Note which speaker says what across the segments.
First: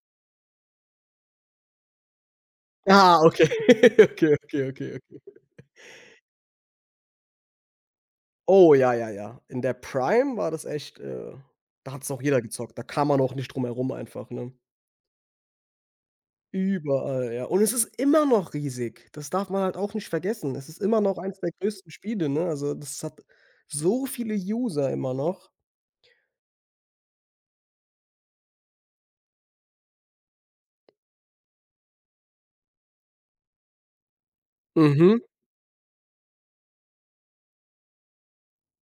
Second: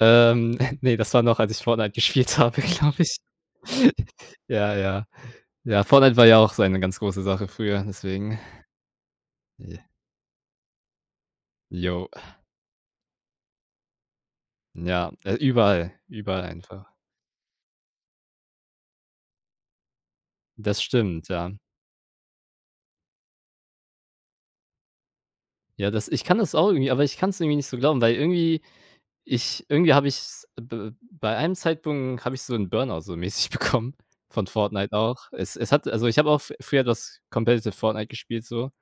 Speaker 1: Ähm,, ne, das war noch, als ich Fortnite gespielt habe, glaube ich.
Speaker 2: Ah, okay. Okay, okay,
Speaker 1: Ja,
Speaker 2: okay, okay.
Speaker 1: ja. Ja, Fortnite war ja auch so eine ganz große Sache früher, deswegen,
Speaker 2: Oh, ja, ja, ja. In der
Speaker 1: ne?
Speaker 2: Prime war das echt, äh, da hat's
Speaker 1: Jo.
Speaker 2: noch jeder gezockt. Da kam man auch nicht drum herum einfach, ne?
Speaker 1: Ja, äh, überall, überall einfach.
Speaker 2: Überall, ja. Und es ist immer noch riesig. Das darf man halt auch nicht vergessen. Es ist
Speaker 1: Das
Speaker 2: immer noch
Speaker 1: stimmt,
Speaker 2: 1 der
Speaker 1: ja.
Speaker 2: größten Spiele, ne? Also, das hat so viele User immer noch.
Speaker 1: Ja, das ich kann das auch irgendwie aber ich kann's irgendwie nicht so glauben, weil irgendwie ich irgendwie habe ich's b bei einem Zeitpunkt habe ich so 'n Burnout so mäßig bekommen von Fortnite auch.
Speaker 2: Mhm.
Speaker 1: Es es hat also, ich habe auch f früher das competitive Fortnite gespielt so,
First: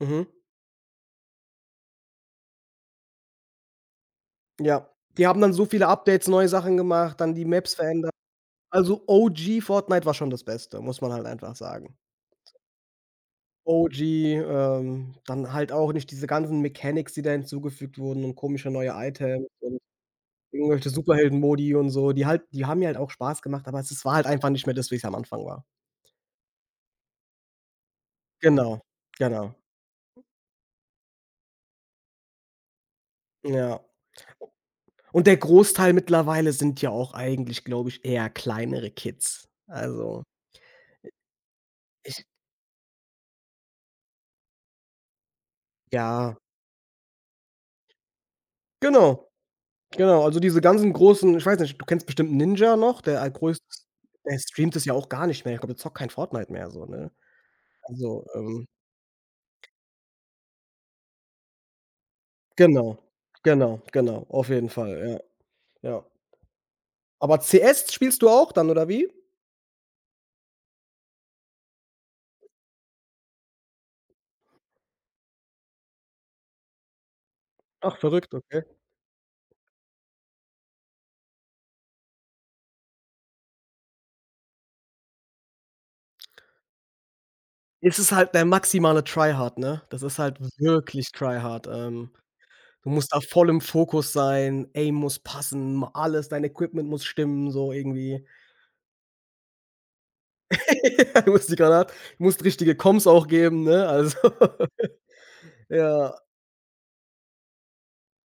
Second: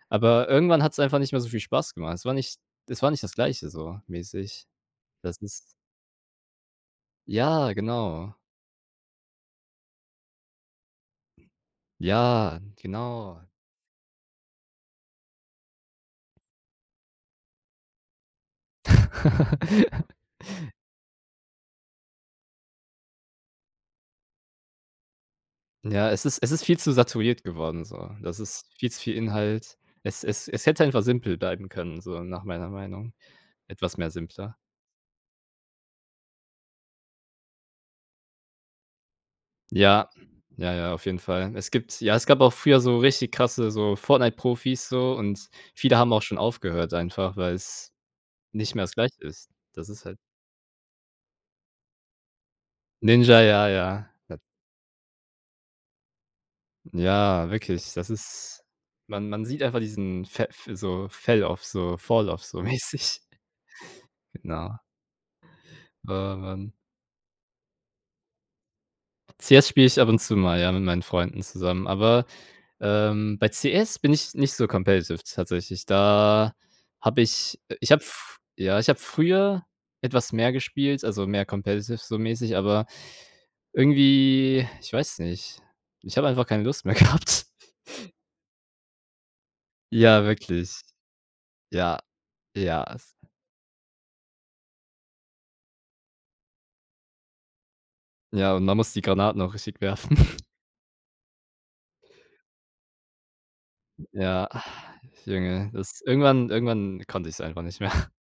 Speaker 2: Mhm.
Speaker 1: aber irgendwann hat's einfach nicht mehr so viel Spaß gemacht. Es war nicht es war nicht das Gleiche so mäßig.
Speaker 2: Ja. Die
Speaker 1: Das
Speaker 2: haben dann so
Speaker 1: ist
Speaker 2: viele Updates, neue Sachen gemacht, dann die
Speaker 1: Ja,
Speaker 2: Maps verändert.
Speaker 1: genau.
Speaker 2: Also, OG Fortnite war schon das Beste, muss man halt einfach sagen.
Speaker 1: Ja, genau.
Speaker 2: OG, ähm, dann halt auch nicht diese ganzen Mechanics, die da hinzugefügt wurden und komische neue Items und irgendwelche Superhelden-Modi und so. Die halt die haben mir halt auch Spaß gemacht, aber es es war halt einfach nicht mehr das, wie's am Anfang war.
Speaker 1: Ja, es ist es ist viel zu saturiert geworden so. Das ist
Speaker 2: Genau,
Speaker 1: viel zu viel
Speaker 2: genau.
Speaker 1: Inhalt. Es es es hätte einfach simpel bleiben können, so nach meiner Meinung,
Speaker 2: Ja.
Speaker 1: etwas mehr simpler.
Speaker 2: U und der Großteil mittlerweile sind ja auch eigentlich, glaube ich, eher kleinere Kids,
Speaker 1: Ja.
Speaker 2: also,
Speaker 1: Ja, ja, auf jeden Fall. Es gibt
Speaker 2: äh,
Speaker 1: ja,
Speaker 2: ich
Speaker 1: es gab auch früher so richtig krasse so Fortnite-Profis so und viele haben auch
Speaker 2: Ja.
Speaker 1: schon aufgehört einfach, weil's nicht mehr das Gleiche
Speaker 2: Genau.
Speaker 1: ist. Das ist halt
Speaker 2: Genau, also, diese ganzen großen ich weiß nicht, du kennst bestimmt Ninja noch, der
Speaker 1: Ninja,
Speaker 2: allgrößte
Speaker 1: ja, ja, da
Speaker 2: er streamt das ja auch gar nicht mehr. Ich glaube, der zockt kein Fortnite mehr so, ne?
Speaker 1: Ja, wirklich, das
Speaker 2: Also,
Speaker 1: ist
Speaker 2: ähm
Speaker 1: Man, man sieht einfach diesen Verf so Fell off, so Fall off so
Speaker 2: Genau,
Speaker 1: mäßig.
Speaker 2: genau, genau. Auf jeden
Speaker 1: Genau.
Speaker 2: Fall, ja. Ja.
Speaker 1: Oh Mann.
Speaker 2: Aber CS spielst du auch dann oder wie?
Speaker 1: CS spiele ich ab und zu mal, ja, mit meinen Freunden zusammen, aber, ähm, bei CS bin ich nicht so competitive tatsächlich. Da habe ich äh, ich
Speaker 2: Ach,
Speaker 1: habe
Speaker 2: verrückt,
Speaker 1: f
Speaker 2: okay.
Speaker 1: ja, ich habe früher etwas mehr gespielt, also, mehr competitive so mäßig, aber irgendwie ich weiß nicht, ich habe einfach keine Lust mehr gehabt.
Speaker 2: Es ist halt der maximale Tryhard, ne? Das ist
Speaker 1: Ja,
Speaker 2: halt
Speaker 1: wirklich.
Speaker 2: wirklich Tryhard.
Speaker 1: Ja,
Speaker 2: Ähm,
Speaker 1: ja,
Speaker 2: du musst
Speaker 1: es
Speaker 2: da voll im Fokus sein, Aim muss passen, ma alles dein Equipment muss stimmen, so irgendwie.
Speaker 1: Ja, und man muss die Granaten auch richtig werfen.
Speaker 2: Man muss die Granat musst richtige Coms auch geben, ne? Also
Speaker 1: Ja, Junge, das
Speaker 2: Ja.
Speaker 1: irgendwann irgendwann konnte ich's einfach nicht mehr.